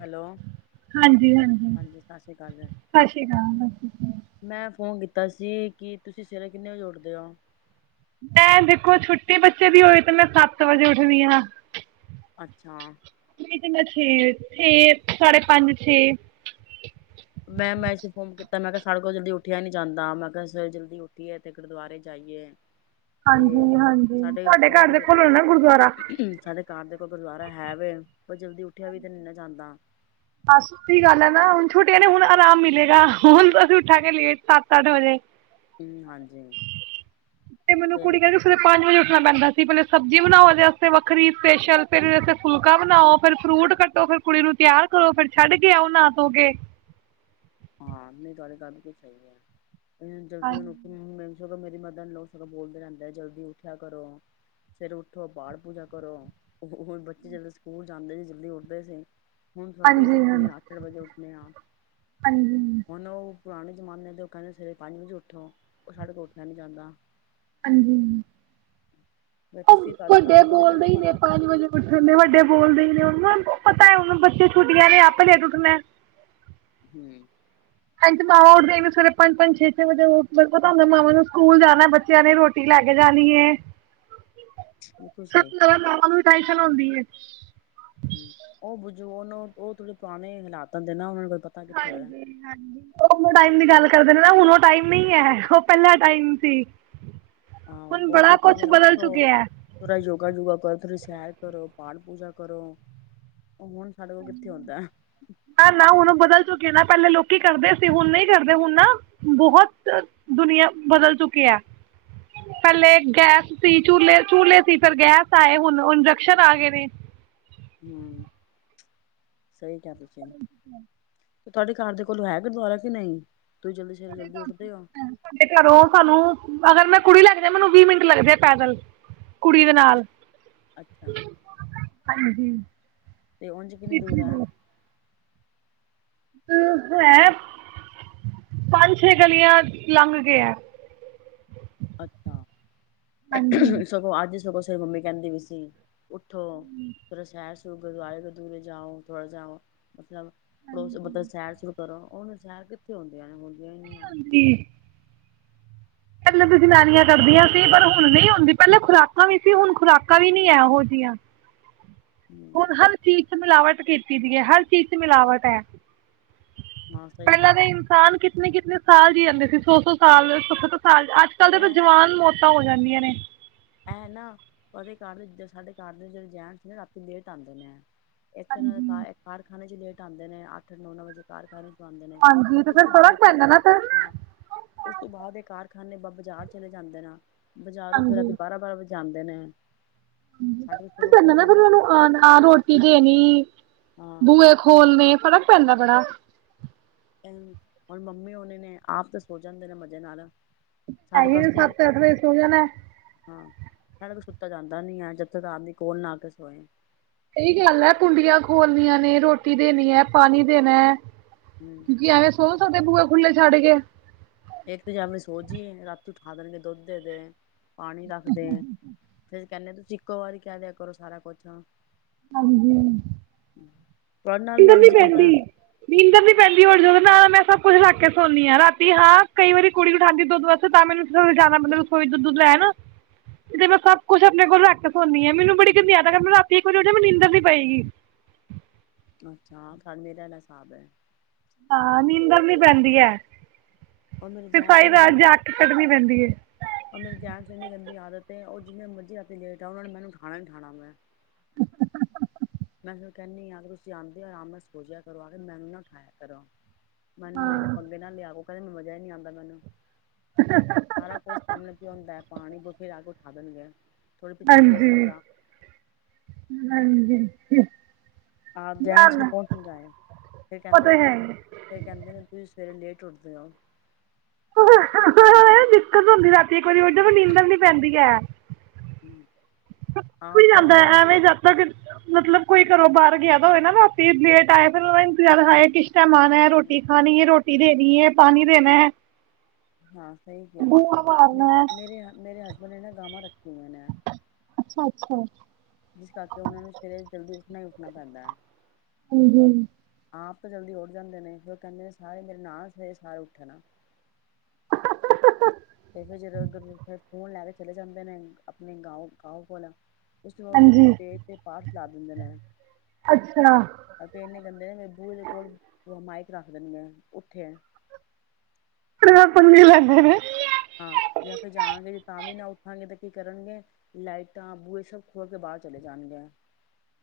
Hello ਹਾਂਜੀ ਸਤਿ ਸ੍ਰੀ ਅਕਾਲ ਸਤਿ ਸ਼੍ਰੀ ਅਕਾਲ ਸਤਿ ਸ਼੍ਰੀ ਮੈਂ ਫੋਨ ਕੀਤਾ ਤਸੀਂ ਕੀ ਤੁਸੀਂ ਸਵੇਰੇ ਕਿੰਨੇ ਵਜੇ ਉਠਦੇ ਹੋ ਮੈਂ ਦੇਖੋ ਛੁੱਟੀ ਬੱਚੇ ਦੀ ਹੋਏ ਤੇ ਮੈਂ ਸੱਤ ਵਜੇ ਉੱਠਦੀ ਹਾਂ ਅੱਛਾ ਨਾ ਛੇ ਛੇ ਸਾਢੇ ਪੰਜ ਛੇ ਮੈਂ ਮੈਂ ਇਸੇ ਫੋਨ ਕੀਤਾ ਮੈਂ ਕਿਹਾ ਸਾਡੇ ਕੋਲ ਜਲਦੀ ਉੱਠਿਆ ਈ ਨੀ ਜਾਂਦਾ ਮੈਂ ਕਿਹਾ ਜਲਦੀ ਉੱਠੀਏ ਤੇ ਗੁਰਦੁਆਰੇ ਜਾਈਏ ਤੇ ਹਾਂਜੀ ਹਾਂਜੀ ਸਾਡੇ ਉਥੇ ਕੋ ਦੁਬਾਰਾ ਸਾਡੇ ਘਰ ਦੇ ਕੋਈ ਗੁਰਦੁਆਰਾ ਹੈ ਵ ਪਰ ਜਲਦੀ ਉੱਠਿਆ ਵੀ ਤੇ ਨਹੀਂ ਨਾ ਜਾਂਦਾ ਬਸ ਏਹੀ ਗੱਲ ਹੈ ਨਾ ਹੁਣ ਛੋਟੀਆਂ ਨੇ ਹੁਣ ਆਰਾਮ ਮਿਲੇਗਾ ਹੁਣਸੀਂ ਉੱਠਾ ਕੇ ਲੇਟ ਸੱਤ ਅੱਠ ਵਜੇ ਹਮ ਹਾਂਜੀ ਤੇ ਮਨੂੰ ਕੁੜੀ ਕਹਿੰਦੇ ਸਵੇਰੇ ਪੰਜ ਵਜੇ ਣਾ ਪੈਂਦਾ ਸੀ ਪਹਿਲੇ ਸਬਜ਼ੀ ਬਣਾਓ ਉਹਦੇ ਵਾਸਤੇ ਵੱਖਰੀ ਸਪੈਸ਼ਲ ਫਿਰ ਫੁਲਕਾ ਬਣਾਓ ਫਿਰ ਫਰੂਟ ਕੱਟੋ ਫਿਰ ਕੁੜੀ ਨੂੰ ਤਿਆਰ ਕਰੋ ਫਿਰ ਛੱਡ ਕੇ ਆਓ ਨਾ ਧੋ ਕੇ ਹਾਂ ਨਹੀਂ ਤੁਹਾਡੇ ਗੱਲ ਨੂੰ ਕੁਛ ਹੈ ਜਲਦੀਆਂ ਨੂੰ ਹਾਂਜੀ ਸੋਂ ਮੇਰੀ ਮਦਰ ਨੇ ਲੋਕ ਸਗੋਂ ਬੋਲਦੇ ਰਹਿੰਦੇ ਜਲਦੀ ਉੱਠਿਆ ਕਰੋ ਫਿਰ ਉਠੋ ਪਾਠ ਪੂਜਾ ਕਰੋ ਬੱਚੇ ਜਦੋਂ ਸਕੂਲ ਜਾਂਦੇ ਸੀ ਜਲਦੀ ਉੱਠਦੇ ਸੀ ਹੁਣ ਤੁਆਡੇ ਚ ਹਾਂਜੀ ਉੱਠਣੇ ਹਾਂਜੀ ਆ ਅੱਠ ਅੱਠ ਵਜੇ ਉੱਠਣੇ ਆ ਹਾਂਜੀ ਹੁਣ ਉਹ ਪੁਰਾਣੇ ਜਮਾਨੇ ਦੇ ਉਹ ਕਹਿੰਦੇ ਸਵੇਰੇ ਪਾਣੀ ਵਿੱਚ ਉੱਠੋ ਉਹ ਸਾਡੇ ਕੋਲ ਉੱਠਿਆ ਨੀ ਜਾਂਦਾ ਹਾਂਜੀ ਫੇਰ ਉਹ ਤੁਸੀਂ ਤੁਹਾਡੇ ਵੱਡੇ ਤੁਹਾਡੇ ਕੋਲ ਹੈਗਾ ਬੋਲਦੇ ਈ ਤੁਹਾਡਾ ਨੇ ਪੰਜ ਵਜੇ ਪੁੱਠਣ ਨੇ ਵੱਡੇ ਬੋਲਦੇ ਈ ਨੇ ਪਤਾ ਹੈ ਹੁ ਬੱਚੇ ਛੁੱਟੀਆਂ ਨੇ ਆਪੇ ਲੇਟ ਮੈਂ ਹਮ ਹਂਜੀ ਮਾਮਾਂ ਉੱਠਦੇ ਸਵੇਰੇ ਪੰਜ ਪੰਜ ਛੇ ਛੇ ਵਜੇ ਮ ਪਤਾ ਹੁੰਦਾ ਮਾਵਾਂ ਨੂੰ ਸਕੂਲ ਜਾਣਾ ਬੱਚਿਆਂ ਨੇ ਰੋਟੀ ਲੈ ਕੇ ਜਾਣੀ ਹੈ ਬਿਲਕੁਲ ਸਭ ਸਹੀ ਤੋਂ ਮਾਵਾਂ ਨੂੰ ਟਾਈਸ਼ਨ ਣਾਉਂਦੀ ਏ ਉਹ ਬੁਝੂ ਉਹ ਉਹ ਥੋੜੇ ਪੁਆਣੇ ਹਾਲਾਤਾਂ ਦੇ ਨਾ ਉਹ ਹਾਂਜੀ ਹਾਂਜੀ ਟਾਈਮ ਦੀ ਗੱਲ ਕਰਦੇ ਨੇ ਨਾ ਹੁਣ ਉਹ ਟਾਈਮ ਨਹੀਂ ਹੈ ਉਹ ਪਹਿਲਾ ਟਾਈਮ ਸੀ ਆਹ ਹੁਣ ਉਹ ਬੜਾ ਕਹਿੰਦੇ ਕੁਛ ਨੇ ਬਦਲ ਉਠੋ ਚੁੱਕਿਆ ਹੈ ਥੋੜਾ ਯੋਗਾ ਯੋਗਾ ਕਰੋ ਥੋੜੀ ਸੈਰ ਕਰੋ ਪਾਠ ਪੂਜਾ ਕਰੋ ਓਹ ਹੋਣ ਸਾਡੇ ਕੋਲ ਕਿੱਥੇ ਹੋਂਦੈ? ਨਾ ਨਾ ਹੁਣ ਬਦਲ ਚੁੱਕੇ ਨਾ ਪਹਿਲੇ ਲੋਕੀ ਕਰਦੇ ਸੀ ਹੁਣ ਨਹੀਂ ਕਰਦੇ ਹੁਣ ਨਾ, ਬਹੋਤ ਦੁਨੀਆਂ ਬਦਲ ਚੁੱਕੀ ਏ, ਪੈਲੇ ਗੈਸ ਸੀ ਝੂਲੇ-ਝੂਲੇ ਸੀ ਫਿਰ ਗੈਸ ਆਏ ਹੁਣ ਇੰਡਕਸ਼ਨ ਆ ਗਏ ਨੇ ਹੰ ਸਹੀ ਕਿਆ ਤੁਸੀ ਤੇ ਤੁਹਾਡੇ ਘਾਰ ਦੇ ਕੋਲ ਹੈ ਗੁਰਦੁਆਰਾ ਕਿ ਨਹੀਂ? ਤੁਸੀਂ ਜਲਦੀ ਸਵੇਰੇ ਜਲਦੀ ਉੱਠਦੇ ਹੋ ਸਾ-ਸਾਡੇ ਘਰੋਂ ਸਾਨੂੰ ਅਗਰ ਮੈਂ ਕੁੜੀ ਜਾਵਾਂ ਮੇਨੁ ਵੀਹ ਮਿੰਟ ਲੱਗਦੇ ਆ ਪੈਦਲ ਕੁੜੀ ਦੇ ਨਾਲ ਅੱਛਾ ਅੱਛਾ, ਹਾਂਜੀ ਤੇ ਉੰਜ ਕਿੰਨੀ ਦੂਰ ਆ? ਅ ਹੈ ਪੰਜ ਛੇ ਗਲੀਆਂ ਲੰਘ ਕੋ ਹੈ। ਅੱਛਾ! ਹਾਂਜੀ ਸਗੋਂ ਅੱਜ ਸਗੋਂ ਮੰਮੀ ਕਹਿੰਦੀ ਵੀ ਸੀ। ਉੱਠੋ ਫਿਰ ਸੈਰ ਗੁਰਦੁਆਰੇ ਤੋਂ ਦੂਰੇ ਜਾਓ ਥੋੜਾ ਜਾਓ ਮਤਲਬ! ਪੜੋਸ ਮਤਲਬ ਸੈਰ ਸੁਰ ਕਰੋ ਉਹਨੂੰ ਸੈਰ ਕਿੱਥੇ ਹੁੰਦੀਆਂ ਨੇ ਹੁਣ! ਨਹੀਂ ਹੁੰਦੀ। ਪਹਿਲਾਂ ਤਾਂ ਜਨਾਨੀਆਂ ਕਰਦੀਆਂ ਸੀ। ਪਰ ਹੁਣ ਨਹੀਂ ਹੁੰਦੀ ਪਹਿਲਾਂ ਖੁਰਾਕਾਂ ਵੀ ਸੀ, ਹੁਣ ਖੁਰਾਕਾਂ ਵੀ ਨਹੀਂ ਆ ਇਹੋ ਜਿਹੀਆਂ। ਹੂੰ ਹੁਣ ਹਰ ਚੀਜ਼ ਮਿਲਾਵਾਟ ਕੀਤੀ ਸੀ ਹਰ ਚੀਜ਼ ਚ ਮਿਲਾਵਟ ਹੈ। ਹਾਂ ਸਹੀ ਪਹਿਲਾਂ ਗੱਲ ਤਾਂ ਕੀਤੀ। ਇਨਸਾਨ ਕਿਤਨੇ ਕਿਤਨੇ। ਸਾਲ ਜੀ ਜਾਦੇਂ ਸੀ ਸੌ-ਸੌ ਸਾਲ ਅੱਜ ਕੱਲ੍ਹ ਦੇ ਤਾਂ ਐ ਜਵਾਨ ਮੌਤ ਤਾਂ ਹੋ ਜਾਂਦੀਆਂ ਨੇ। ਐ ਹੈ, ਨਾ ਤੁਹਾਡੇ ਘਰ ਵਿੱਚ ਸਾਡੇ ਘਰ ਵਿੱਚ ਜਿਹੜੇ ਜੈਟਸ ਨੇ ਨਾ ਰਾਤੀ ਲੇਟ ਆਂਦੇ ਨੇ। ਹਾਂਜੀ [unintelligible] ਖਾਣੇ ਚ ਲੇਟ ਆਉਂਦੇ ਨੇ ਅੱਠ- ਅੱਠ, ਨੌਂ -ਨੌਂ ਵਜੇ ਘਰ ਸਾਰੇ ਪਾਉਂਦੇ ਨੇ ਹਾਂਜੀ ਤੇ ਉਸ ਫਿਰ ਤੋਂ ਫ਼ਰਕ ਬਾਅਦ ਪੈਂਦਾ ਨਾ ਫਿਰ ਹਾਂ। ਉਸ ਤੋਂ ਬਾਅਦ ਇਹ ਕਾਰਖਾਨੇ ਬ ਬਾਜ਼ਾਰ ਚਲੇ ਜਾਂਦੇ ਨੇ, ਬਜ਼ਾਰੋਂ ਫੇਰ ਅੱਜ ਵਜਾਦੇਂ ਜਾਂਦੇ ਨੇ? ਸਾਡੇ ਵਜੇ ਕਹਿਣਾ ਫੇਰ ਪੈਂਦਾ ਉੱਠਿਆ ਨਾ ਜਾਂਦਾ ਤੇ ਫਿਰ ਹੈ ਨੀ ਆ ਆ ਰੋਟੀ ਦੇਣੀ। ਹਾਂ ਬੂਹੇ ਖੋਲਣੇ ਪਤਾ ਫ਼ਰਕ ਪੈਂਦਾ ਬੜਾ। ਹੁਣ, ਮੰਮੀ ਉਹਨੀਂ ਨੇ ਆਪ ਤਾਂ ਸੋਚ ਜਾਂਦੇ ਨੇ ਮਜ਼ੇ ਨਾਲ। ਸਾਡੇ ਹੈਰੀ ਕੋਲ ਨੇ ਅਸੀਂ ਸੱਤ ਅੱਠ ਵੱਜੇ ਸੋ ਜਾਣਾ। ਹਾਂ ਸਾਡੇ ਕੋਲ ਸੁੱਤਾ ਜਾਂਦਾ ਨੀ ਹੈ, ਜਦੋਂ ਤੱਕ ਆਦਮੀ ਕੋਲ ਨਾ ਕੇ ਸੋਏ। ਸਹੀ ਗੱਲ ਹੈ, ਕੁੰਡੀਆਂ ਖੋਲਣੀਆਂ ਨੇ ਰੋਟੀ ਦੇਣੀ ਹੈ, ਪਾਣੀ ਦੇਣਾ ਹੈ। ਹੂੰ ਕਿਉਂਕਿ ਐਵੇਂ ਸੋ ਸਕਦੇ ਹੋ ਬੂਏ ਖੁੱਲੇ ਛੱਡਗੇ ਇੱਕ ਤਾਂ ਜਦ ਨੂੰ ਸੋ ਜਾਏ ਰਾਤ ਨੂੰ ਉਠਾ ਦੇਣਗੇ ਦੁੱਧ ਦੇ -ਦੇ ਪਾਣੀ ਰੱਖਦੇ ਹਾਂ। ਫੇਰ ਕਹਿੰਦੇ, ਤੁਸੀਂ ਇੱਕੋ ਵਾਰੀ ਕਹਿ ਦਿਆ ਕਰੋ ਸਾਰਾ ਕੁਛ, ਹਾਂਜੀ। ਤੁਹਾਡੇ ਨਾਲ ਵੀ ਨੀਂਦਰ ਇੰਝ ਨੀ ਹੀ ਪੈਂਦੀ ਹੁੰਦਾ ਨੀਂਦਰ ਨੀ ਪੈਂਦੀ ਹੋਰ ਜਦੋਂ ਨਾਲ ਮੈਂ ਸਭ ਕੁੱਛ ਰੱਖ ਕੇ ਸੋਨੀ ਹਾਂ ਰਾਤੀ ਹਾਂ ਕਈ ਵਾਰੀ ਕੁੜੀ ਉਠਾਣਦੀ ਦੁੱਧ ਵਾਸਤੇ ਤਾਂ ਮੈਨੂੰ ਜ਼ਿਆਦਾ ਮਤਲਬ ਰਸੋਈ ਦਾ ਦੁੱਧ ਲੈ ਨਾ ਤੇ ਮੈਂ ਸਭ ਕੁੱਛ ਆਪਣੇ ਕੋਲ ਰੱਖ ਕੇ ਸੋਂਦੀ ਹਾਂ ਮੈਨੂੰ ਬੜੀ ਗੰਦੀ ਆਦਤ ਆ ਮ ਰਾਤੀ ਇਕ ਬਜੇ ਉੱਠ ਜਾ ਮ ਨੀਂਦਰ ਨੀ ਪਏਗੀ। ਅੱਛਾ ਡ ਮੇਰਾ ਲ ਹਿਸਾਬ ਹੈ ਹਾਂ ਨੀਂਦਦਰ ਵੀ ਨੀ ਪੈਂਦੀ ਹੈ। ਉਹ ਮੇਰੀ ਫਿਰ ਸਾਰੀ ਜਹਿਣ ਗੰ ਰਾਤ ਜਾਗ ਕੇ ਕੱਢਣੀ ਪੈਂਦੀ ਹੈ ਉਹ ਮੇਰੀ ਜਹਿਣਸਨੀ ਗੰਦੀ ਯਾਦ ਤੇ ਉਹ ਜਿਵੇੇ ਮਰਜ਼ੀ ਰਾਤੀ ਲੇਟ ਆ ਉਹਨਾ ਨੇ ਮੈਨੂੰ ਠਾਣਾ ਠਾਉਣਾ ਮੈਂ ਮੈਂ ਫਿਰ ਕਹਿੰਦੀ ਹ ਅਗਰ ਤੁਸੀਂ ਆਉਂਦੇ ਹੋ ਆਰਾਮ ਨਾਲ ਸੋਚਿਆ ਕਰੋ ਆ ਮੈਨੂੰ ਨਾ ਉਠਾਇਆ ਕਰੋ ਮੈਨੂੰ [unintelligible] ਹਾਂ ਪੰਗੇੇ ਨਾਲ ਲਿਆ ਕੈਂਦੇ ਮਜ਼ਾ ਈ ਨੀ ਆਉਂਦਾ ਮੈਨੂੰ ਸਾਰਾ ਕੁਝ ਸਾਹਮਣੇ ਕੀ ਆਉਂਦਾ ਪਾਣੀ ਬ ਫੇਰ ਆ ਕੇ [unintelligible] ਪਿੱਛੇ ਹੋ ਕੇ ਸੋ ਹਾਂਜੀ ਜਾ ਹਾਂਜੀ ਹਮ ਆਪ ਦਹਿਣ ਨੂੰ ਕੌਣ ਸਮਝਾਏ ਫੇਰ ਉਹ ਕਹਿੰਦੇ ਤਾਂ ਨੇ ਹੈ ਹੀ ਫੇਰ ਕਹਿੰਦੇ ਨੇ ਤੁਸੀਂ ਰੇ ਲੇਟ ਉੱਠਦੇ ਆ ਦਿੱਕਤ ਹੁੰਦੀ ਰਾਤੀ ਇੱਕ ਵਾਰੀ ਉਠ ਵੀ ਨੀਂਦਰ ਨੀ ਪੈਂਦੀ ਹੈ ਹਮ ਵੀ ਜਾਂਦਾ ਐਵੇਂ ਜ ਮਤਲਬ ਕੋਈ ਘਰੋਂ ਬਾਹਰ ਗਿਆ ਤਾਂ ਹੋਇ ਨਾ ਰਾਤੀਂ ਲੇਟ ਆਇਆ ਫਿਰ ਉਹ ਇੰਤਜ਼ਾਰ ਹਇਆ ਸਹਿਮਾਣਾ ਹੈ ਰੋਟੀ ਖਾਣੀ ਹੈ ਰੋਟੀ ਪਟੀ ਦੇਣੀ ਹੈ ਪਾਣੀ ਦੇਣਾ ਹੈ ਹਾਂ ਸਹੀ ਕਿਹਾ ਬੂਆ ਮਾਰਨਾ ਹੈ ਮੇਰੇ ਮੇਰੇ ਹਸਬੈਂਡ ਨੇ ਨਾ ਗਾਵਾਂ ਰੱਖ [unintelligible] ਅੱਛਾ ਅੱਛਾ ਜਿਸ ਕਰਕੇ ਉਹਨਾਂ ਨੂੰ ਸਵੇਰੇ ਜਲਦੀ ਉੱਠਣਾ ਹੀ ਉੱਠਣਾ ਪੈਂਦਾ ਹੈ ਹਮ ਹ ਆਪ ਤਾਂ ਜਲਦੀ ਉੱਠ ਜਾਂਦੇ ਨੇ ਫਿਰ ਕਹਿੰਦੇ ਸਾਰੇ ਮੇਰੇ ਨਾਲ ਸ ਸਾਰੇ ਉੱਠਣਾ [unintelligible] ਤੇ ਫੇਰ ਜਦੋਂ ਫ਼ੋਨ ਲੈ ਕੇ ਚਲੇ ਜਾਂਦੇ ਨੇ ਆਪਣੇ ਗਾਓ ਗਾਓ ਕੋਲ ਉਸਨੂੰ ਦੀ ਹਾਂਜੀ ਤੇਜ ਤੇ ਪਾਠ ਲਾ ਦਿੰਦੇ ਨੇ ਅੱਛਾ ਅਤੇ ਨੇ ਕਹਿੰਦੇ ਨੇ ਮਬੂ ਦੇ ਕੋਲਮਾਇਕ ਰੱਖਦੇ ਨੇ ਮ ਉੱਥੇ [unintelligible] ਹਾਂ ਜਾਂ ਫਿਰ ਜਾਾਣਗੇ ਜੇ ਤਾਂ ਵੀ ਨਾ ਉੱਠਾਂਗੇ ਤਾਂ ਕੀ ਕਰਨਗੇ ਲਾਈਟਾਂ ਬੂਏ ਇਹ ਸਭ ਖੋਲ ਕੇ ਬਾਹਰ ਚਲੇ ਜਾਣਗੇ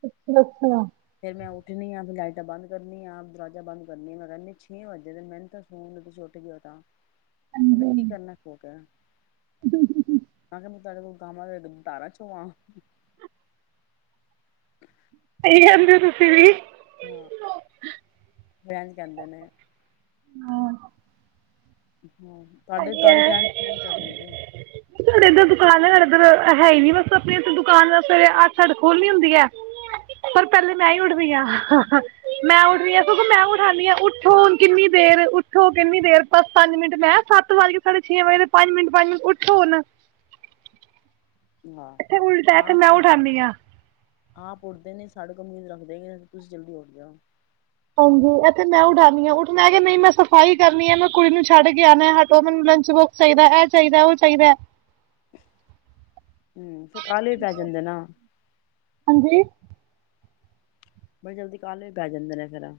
ਅੱਛਾ ਅੱਛਾ ਫੇਰ ਮੈਂ ਉੱਠਣੀ ਆ ਫਿਰ ਲਾਈਟਾਂ ਬੰਦ ਕਰਨੀਆਂ ਦਰਵਾਜ਼ਾ ਬੰਦ ਕਰਨੀ ਮੈਂ ਰਹਿੰਦੀ ਛੇ ਵੱਜੇ ਮੈਨੂੰ ਤਾਂ ਫੋੂਨ ਛੱਟ ਗ ਤਾਂ [unintelligible] ਕੀ ਸਹੀ ਕਰਨਾ [unintelligible] ਮੈਂ ਕਿਹਾ ਮੂੰ ਤੁਹਾਡੇ ਕੋ ਮ ਧਾਰਾਂ ਚੋਵਾਂ ਸਈ ਕਹਿੰਦੇ ਹੋ ਤੁਸੀਂ ਵੀ ਹਮ। ਰਹਿਣ ਜਾਂਦੇ ਨੇ ਹਮ। ਹਮ ਤੁਹਾਡੇ- ਤੁਹਾਡੇ ਜੈਂਡਸ ਹੈ [unintelligible] ਸਾਡੇ ਇੱਧਰ ਦੁਕਾਨ ਹੈ, ਸਾਡੇ ਇੱਧਰ ਹੈ ਹੀ ਨੀ ਬਸ ਆਪਣੀ ਇੱ ਦੁਕਾਨ ਸਵੇਰੇ ਅੱਠ ਸਾਡੇ ਅੱਠ ਖੋਲਣੀ ਹੁੰਦੀ ਹੈ। ਫੇਰ ਪਹਿਲੇ ਮੈਂ ਹੀ ਉੱਠਦੀ ਹਾਂ ਮੈਂ ਉਠਦੀ ਹਾਂ ਅੱਛਾ। ਸਗੋਂ ਮੈਂ ਉਠਾਂਨੀ ਆ ਉੱਠੋ ਹੁਣ ਕਿੰਨੀ ਦੇਰ ਉੱਠੋ ਕਿੰਨੀ ਦੇਰ ਬਸ ਪੰਜ ਮਿੰਟ ਮੈਂ ਸੱਤ ਵੱਜ ਕੇ ਸਾਡੇ ਛੇ ਵਜੇ ਪੰਜ ਮਿੰਟ ਪੰਜ ਮਿੰਟ ਉਠੋ ਹੁਣ ਹਾਂ ਇੱਥੇ ਉਲਟਾ ਇਥੇ ਮੈਂ ਆਪ ਉਠਾਨੀ ਆ ਆਪ ਉੱਠਦੇ ਨੇ ਸਾਡੇ ਤੋਂ ਉਮੀਦ ਰੱਖਦੇ ਨੇ ਤੁਸੀਂ ਜਲਦੀ ਉੱਠ ਜਾਓ। ਹਾਂਜੀ, ਐਥੇ ਮੈਂ ਉਠਾਂਣੀ ਆਂ ਉਠਣਾ ਏ ਕੇ ਨਹੀਂ ਮੈਂ ਸਫ਼ਾਈ ਕਰਨੀ ਐ ਮੈਂ ਕੁੜੀ ਨੂੰ ਛੱਡ ਕੇ ਆਣੈ। ਹਟੋ, ਮੈਨੂੰ ਲੰਚ ਬੋਕਸ ਚਾਹੀਦੈ ਐ ਚਾਹੀਦੈ ਔ ਚਾਹੀਦੈ। ਹੂੰ, ਫਿਰ ਕਾਲੇ ਪੈ ਜਾਂਦੇ ਨਾ। ਹਾਂਜੀ ਬੜੀ ਜਲਦੀ ਕਾਲੇ ਵੀ ਪੈ ਜਾਂਦੇ ਨੇ ਫੇਰ ਐ।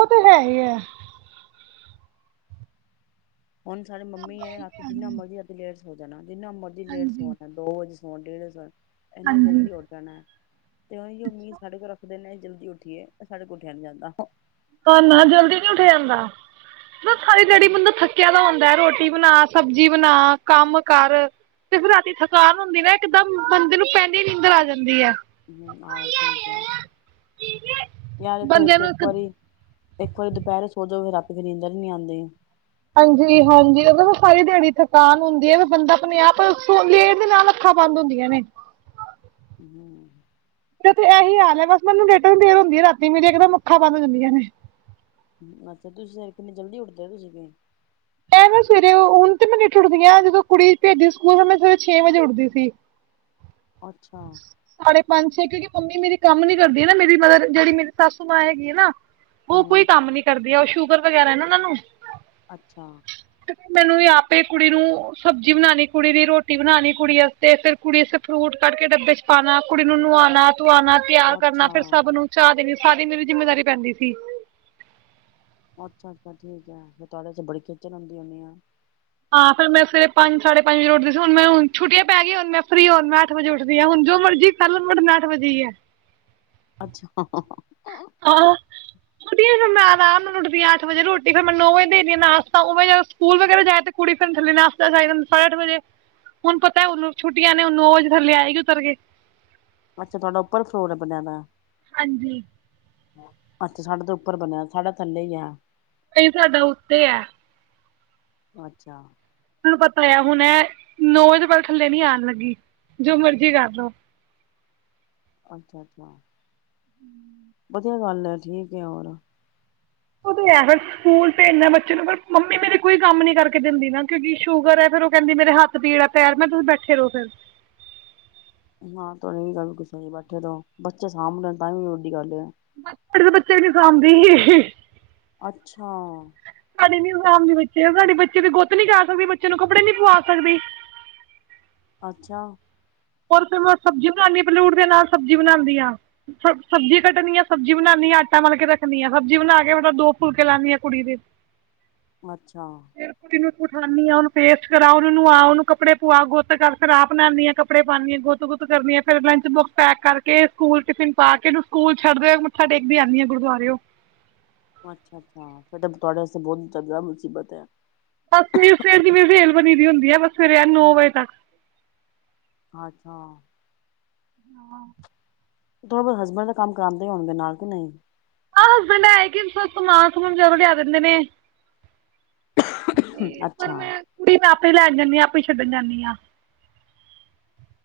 ਔ ਤੇ ਹੈ ਈ ਹੈ। ਹੁਣ ਸਾਡੇ ਮੰਮੀ ਐ, ਰਾਤੀ ਜਿੰਨਾ ਮਰਜ਼ੀ ਰਾਤੀ ਲੇਟ ਹੋੋ ਜਾਣਾ। ਜਿੰਨਾ ਮਰਜ਼ੀ ਲੇਟ ਸੋ ਜਾਣ ਦੋ ਵਜੇ ਹੋ ਡੇਢ ਵਜੇ ਸੋਏ। ਐਨਾ ਹਾਂਜੀ ਜਲਦੀ ਉਠ ਜਾਣੈ। ਤੇ ਔਈਔ ਮੀਦ ਸਾਡੇ ਕੋਲ ਰੱਖਦੇ ਨੇ ਜਲਦੀ ਉੱਠੀਏ ਸਾਡੇ ਕੋਲ ਉੱਠਿਆ ਨੀ ਜਾਂਦਾ। ਤਾਨਾ ਜਲਦੀ ਨੀ ਉੱਠਿਆ ਜਾਂਦਾ। ਸਾਰੀ ਦੇਆੜੀ ਬੰਦਾ ਥੱਕਿਆ ਦਾ ਹੁੰਦੈ ਰੋਟ ਰੋਟੀ ਬਣਾ, ਸਬਜ਼ੀ ਬਣਾ, ਕੰਮ ਕਰ। ਤੇ ਫਿਰ ਰਾਤੀ ਥਕਾਨ ਹੁੰਦੀ ਨਾ ਇੱਕਦਮ ਬੰਦੇ ਨੂੰ ਪੈਂਦੇ ਨੀਦਰ ਆ ਜਾਂਦੀ ਐ। ਹਮ ਆਹੋ ਸਹੀ ਗਿਆ ਯਾਰ ਬੰਦੇ ਨੂੰ ਇੱਕ ਵਾਰੀ ਇੱਕ ਵਾਰੀ ਦੁਪਹਿਰੇ ਸੋ ਜੋ ਫੇਰ ਰਾਤੀ ਨੀਂਦਰ ਹੀ ਨੀ ਆੰਦੀ। ਹਾਂਜੀ, ਹਾਂਜੀ ਸਾਰੀ ਦਿਹਾੜੀ ਥਕਾਨ ਹੁੰਦੀ ਆ ਬੰਦਾ ਆਪਣੇ ਆਪ ਲੇਟ ਦੇ ਨਾਲ ਅੱਖਾਂ ਬੰਦ ਹੁੰਦੀਆਂ ਨੇ, ਤੇ ਇਹੀ ਹਾਲ ਹੈ ਬਸ ਮੈਨੂੰ ਲੇਟ ਦੇਰ ਹੁੰਦੀ ਆ ਰਾਤੀ ਮੇਰੀ ਇਕਦਮ ਅੱਖਾਂ ਬੰਦ ਹ ਜਾਂਦੀਆਂ ਨੇ। ਅੱਛਾ ਤੁਸੀਂ ਸਵੇਰੇ ਕਿੰਨੀ ਜਲਦੀ ਉੱਠਦੇ ਹੋ ਕੇ ਤੁਸੀਂ ਵੀ? ਮੈਂ ਸਵੇਰੇ ਹੁਣ ਤੇ ਮੈਂ ਲੇ ਉੱਠਦੀ ਆ, ਜਦੋਂ ਕੁੜੀ ਭੇਜਨੀ ਸਕੂਲ ਤਾਂ ਮੈਂ ਸਵੇਰੇ ਛੇ ਵਜੇ ਉੱਠਦੀ ਸੀ। ਅੱਛਾ ਮੈ ਸਾੜੇ ਪੰਜ, ਛੇ ਕਿਉਂਕਿ ਮੰਮੀ ਮੇਰੀ ਕੰਮ ਨੀ ਕਰਦੀ ਨਾ ਮੇਰੀ ਮਤਲਬ ਜਿਹੜੀ ਮੇਰੀ ਸਾਸੂ ਮਾਂ ਹੈਗੀ ਹੈ ਨਾ ਔ ਕੋਈ ਹੂੰ ਕੰਮ ਨੀ ਕਰਦੀ ਐ, ਔ ਸ਼ੂਗਰ ਵਗੈਰਾ ਨਾ ਔਨਾ ਨੂੰ। ਅੱਛਾ। ਤੇ ਫਿਰ ਮੈਨੂੰ ਵੀ ਆਪੇ ਕੁੜੀ ਨੂੰ ਸਬਜ਼ੀ ਬਣਾਣੀ ਕੁੜੀ ਦੀ ਰੋਟੀ ਬਣਾਣੀ ਕੁੜੀ ਅਸਤੇ ਫੇਰ ਕੁੜੀ ਅਸੇ ਫਰੂਟ ਕੱਢ ਕੇ ਡੱਬੇ ਚ ਪਾਣਾ ਕੁੜੀ ਨੂੰ ਨੁਵਾਣਾ। ਧਵਾਣਾ ਤਿਆਰ ਕਰਨਾ ਅੱਛਾ ਫੇਰ ਸਭ ਨੂੰ ਚਾਹ ਦੇਣੀ। ਸਾਰੀ ਮੇਰੀ ਜਿੰਮੇਦਾਰੀ ਪੈਂਦੀ ਸੀ। ਅੱਛਾ- ਅੱਛਾ ਠੀਕ ਐ ਫਿਰ ਤੁਹਾਡੇ ਵਸਤੇ ਬੜੀ ਖੇਚਲ ਹੁੰਦੀ ਹੋਂਦੀ ਹੋਣੀ ਐ ਹਾਂ, ਫਿਰ ਮੈਂ ਸਵੇਰੇ ਪੰਜ ਸਾਢੇ ਪੰਜ ਵਜੇ ਉੱਠਦੀ ਸੀ ਹੁਣ ਮੈਂ ਹ ਛੁੱਟੀਆਂ ਪੈ ਗਈ ਹੁਣ ਮੈਂ ਫਰੀ ਹੁਣ ਮੈਂ ਅੱਠ ਵਜੇ ਉੱਠਦੀ ਹਾਂ ਹੁਣ ਜੋ ਮਰਜੀ ਕਰ ਲੋ ਹੁਣ ਉਠਣਾ ਮੈਂ ਅੱਠ ਵਜੇ ਹੀ ਹੈ। ਅੱਛਾ। ਆਹੋ ਫਿਰ ਮੈਂ ਆਰਾਮ ਨਾਲ ਉੱਠਦੀ ਆ ਅੱਠ ਵਜੇ ਰੋਟੀ ਫੇਰ ਮੈਂ ਨੌ ਵਜੇ ਦੇ ਨਾਸ਼ਤਾ ਓਵੇ ਓ ਸਕੂਲ ਵਗੈਰਾ ਜਾਏ ਤੇ ਕੁੜੀ ਫੇਰ ਥੱਲੇ ਨਾਸ਼ਤਾ ਜਾ ਸਾਢੇ ਅੱਠ ਵਜੇ ਹੁਣ ਪਤਾ ਛੁੱਟੀਆਂ ਨੇ ਨੌ ਵਜੇ ਥੱਲੇ ਆਏਗੀ ਉਤਰ ਕੇ ਅੱਛਾ ਤੁਹਾਡਾ ਉੱਪਰ ਫਰੋਰ ਹੈ ਬਣਿਆ ਣਾ ਹਾਂਜੀ। ਅੱਛਾ, ਸਾਡਾ ਤਾ ਉੱਪਰ ਬਨੇਆ ਸਾਡਾ ਥੱਲੇ ਈ ਐ ਨਈ ਸਾਡਾ ਉੱਤੇ ਐ। ਅੱਛਾ। ਪਤਾ ਯਾ ਹੁਨ ਐ ਨੋ ਵਜੇ ਤੋ ਪੈਲੇ ਥੱਲੇ ਨੀ ਆਨ ਲੱਗੀ ਜੋ ਮਰਜੀ ਕਾਰ ਲੋ ਅੱਛਾ- ਅੱਛਾ [inaudible] ਵਧੀਆ ਗੱਲ ਐ [unintelligible] ਸਕੂਲ ਭੇਜ ਨਾ ਬੱਚੇ ਨੂੰ, ਫੇਰ ਅ ਮੰਮੀ ਮੇਰੀ ਕੋਈ ਕੰਮ ਨੀ ਕਰਕੇ ਦਿੰਦੀ ਨਾ, ਕਿਉਂਕਿ ਸ਼ੂਗਰ ਐ। ਫੇਰ ਓ ਕੈਂਦੀ ਮੇਰੇ ਹੱਥ ਪੀੜ ਆ ਪੈਰ ਮੈਂ ਕੇਆ ਬੈਠੇ ਰਹੋ ਫਿਰ ਹਾਂ ਤੋਆੜੀ ਵੀ ਗੱਲ ਲਗੁਲ ਸਹੀ ਐ, ਬੈਠੇ ਰਓ ਬੱਚੇ ਸਾਂਭ ਲੇਨ ਤਾਂ ਵੀ ਵੱਡੀ ਗੱਲ ਯਾ [unintelligible] ਅੱਛਾ ਨਈ, -ਨਈ ਨਨਾਨ ਦੇ ਬੱਚੇ ਆ। ਸਾਡੇ ਬੱਚੇ ਦੀ ਗੁੱਤ ਨੀ ਕਰ ਸਕਦੀ, ਬੱਚੇ ਨੂੰ ਕੱਪੜੇ ਨੀ ਪਵਾ ਸਕਦੀ। ਅੱਛਾ। [unintelligible] ਫੇਰ ਮੈਂ ਸਬਜੀ ਬਨਾਨੀ ਆ, ਪੈਲੇ ਉੱਠ ਦੇ ਨਾਲ ਸਬਜੀ ਬਨਾਦੀ ਆਂ, ਸਬਜੀ ਕੱਟਨੀ ਆ, ਸਬਜੀ ਬਣਾਨੀ ਆ, ਆਟਾ ਮਲ ਕੇ ਰੱਖਨੀ ਆ, ਸਬਜੀ ਬਨਾ ਕੇ ਫਟਾ-ਫਟ ਮਤਬ ਦੋ ਫੁਲਕੇ ਲਾਨੀ ਆ ਕੁੜੀ ਦੇ ਅੱਛਾ। ਉਠਾਨੀ ਆ, ਓਂਨੂੰ ਪੇਸਟ ਕਰਾਓ, ਓਨੂੰ ਨੂਆਓ, ਓਨੂੰ ਕੱਪੜੇ ਪਵਾਓ, ਗੋਤ ਕਰ, ਫੇਰ ਆਪ ਨ੍ਹਾਨੀ ਆ ਕ ਕੱਪੜੇ ਪਾਨਿ ਆਂ, ਗੋਤ- ਗੁੱਤ ਕਰਨੀ ਐ, ਫੇਰ ਲੰਚ ਬੋਕਸ ਪੈਕ ਕਰਕੇ ਸਕੂਲ ਟਿਫਿਨ ਪਾ ਕੇ ਏਨੂੰ ਸਕੂਲ ਛੱਡਦੇ ਹੋਏ ਮੱਥਾ ਟੇਕਦੀ ਆਨੀ ਆ ਗੁਰਦੁਆਰੇਓ ਅੱਛਾ, ਅੱਛਾ ਸਾਡੇ ਤੁਆੜੇ ਵਾਸੇ ਬਹੋਤ ਜਾਦਾ ਮੁਸੀਬਤ ਐ। ਬਸ ਸਵੇਰ ਸਵੇਰ [unintelligible] ਬਸ ਸਵੇਰੇ ਨੋ ਵਜੇ ਤੱਕ ਅੱਛਾ। ਹਾਂ। [unintelligible] ਹਸਬੈਂਡ ਕੰਮ ਕਰਾਂਦੇ ਹੋਣਗੇ ਨਾਲ ਕੇ ਨਹੀਂ? ਆਹ ਹਸਬੈਂਡ ਐ ਹੈ ਕਿ ਸਮਾਨ ਸਮੂਨ ਬਜਾਰੋਂ ਲਿਆ ਦਿੰਦੇ ਨੇ ਤੇ ਪਰ ਅੱਛਾ। ਮੈਂ ਕੁੜੀ ਮੈਂ ਆਪੇ ਲੈਨ ਜਾਂਨੀ ਆ, ਆਪੇ ਈ ਛੱਡਨ ਜਾਂਨੀ ਆ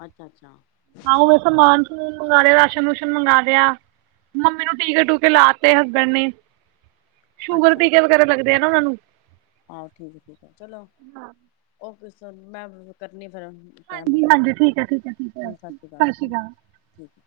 ਅੱਛਾ- ਅੱਛਾ ਆਹੋ ਮੈਂ ਸਮਾਨ [unintelligible] ਰਾਸ਼ਨ- ਰੂਸ਼ਨ ਮੰਗਾ ਲੇਆ, ਮੰਮੀ ਨੂੰ ਟੀਕੇ-ਟੂਕੇ ਲਾ ਤੇ ਹਸਬੰਡ ਨੇ ਸ਼ੂਗਰ ਟੀਕੇ ਵਗੈਰਾ ਲੱਗਦੇ ਏ [unintelligible] ਹਹੋ ਠੀਕ ਠੀਕ ਆ ਚਲੋ ਓ [unintelligible] ਫਿਰ ਹੁਨ ਟੈਮ ਹਾਂਜੀ ਹੋਗੇਆ ਹੁਨ ਹਾਂਜੀ ਠੀਕ ਹੈ ਠੀਕ ਹੈ ਠੀਕ ਹੈ ਸਤਿ ਸ੍ਰੀ ਕਾਲ ਸ਼੍ਰੀ ਹੂੰ-ਹੂੰ ਅਕਾਲ ਠੀਕੇ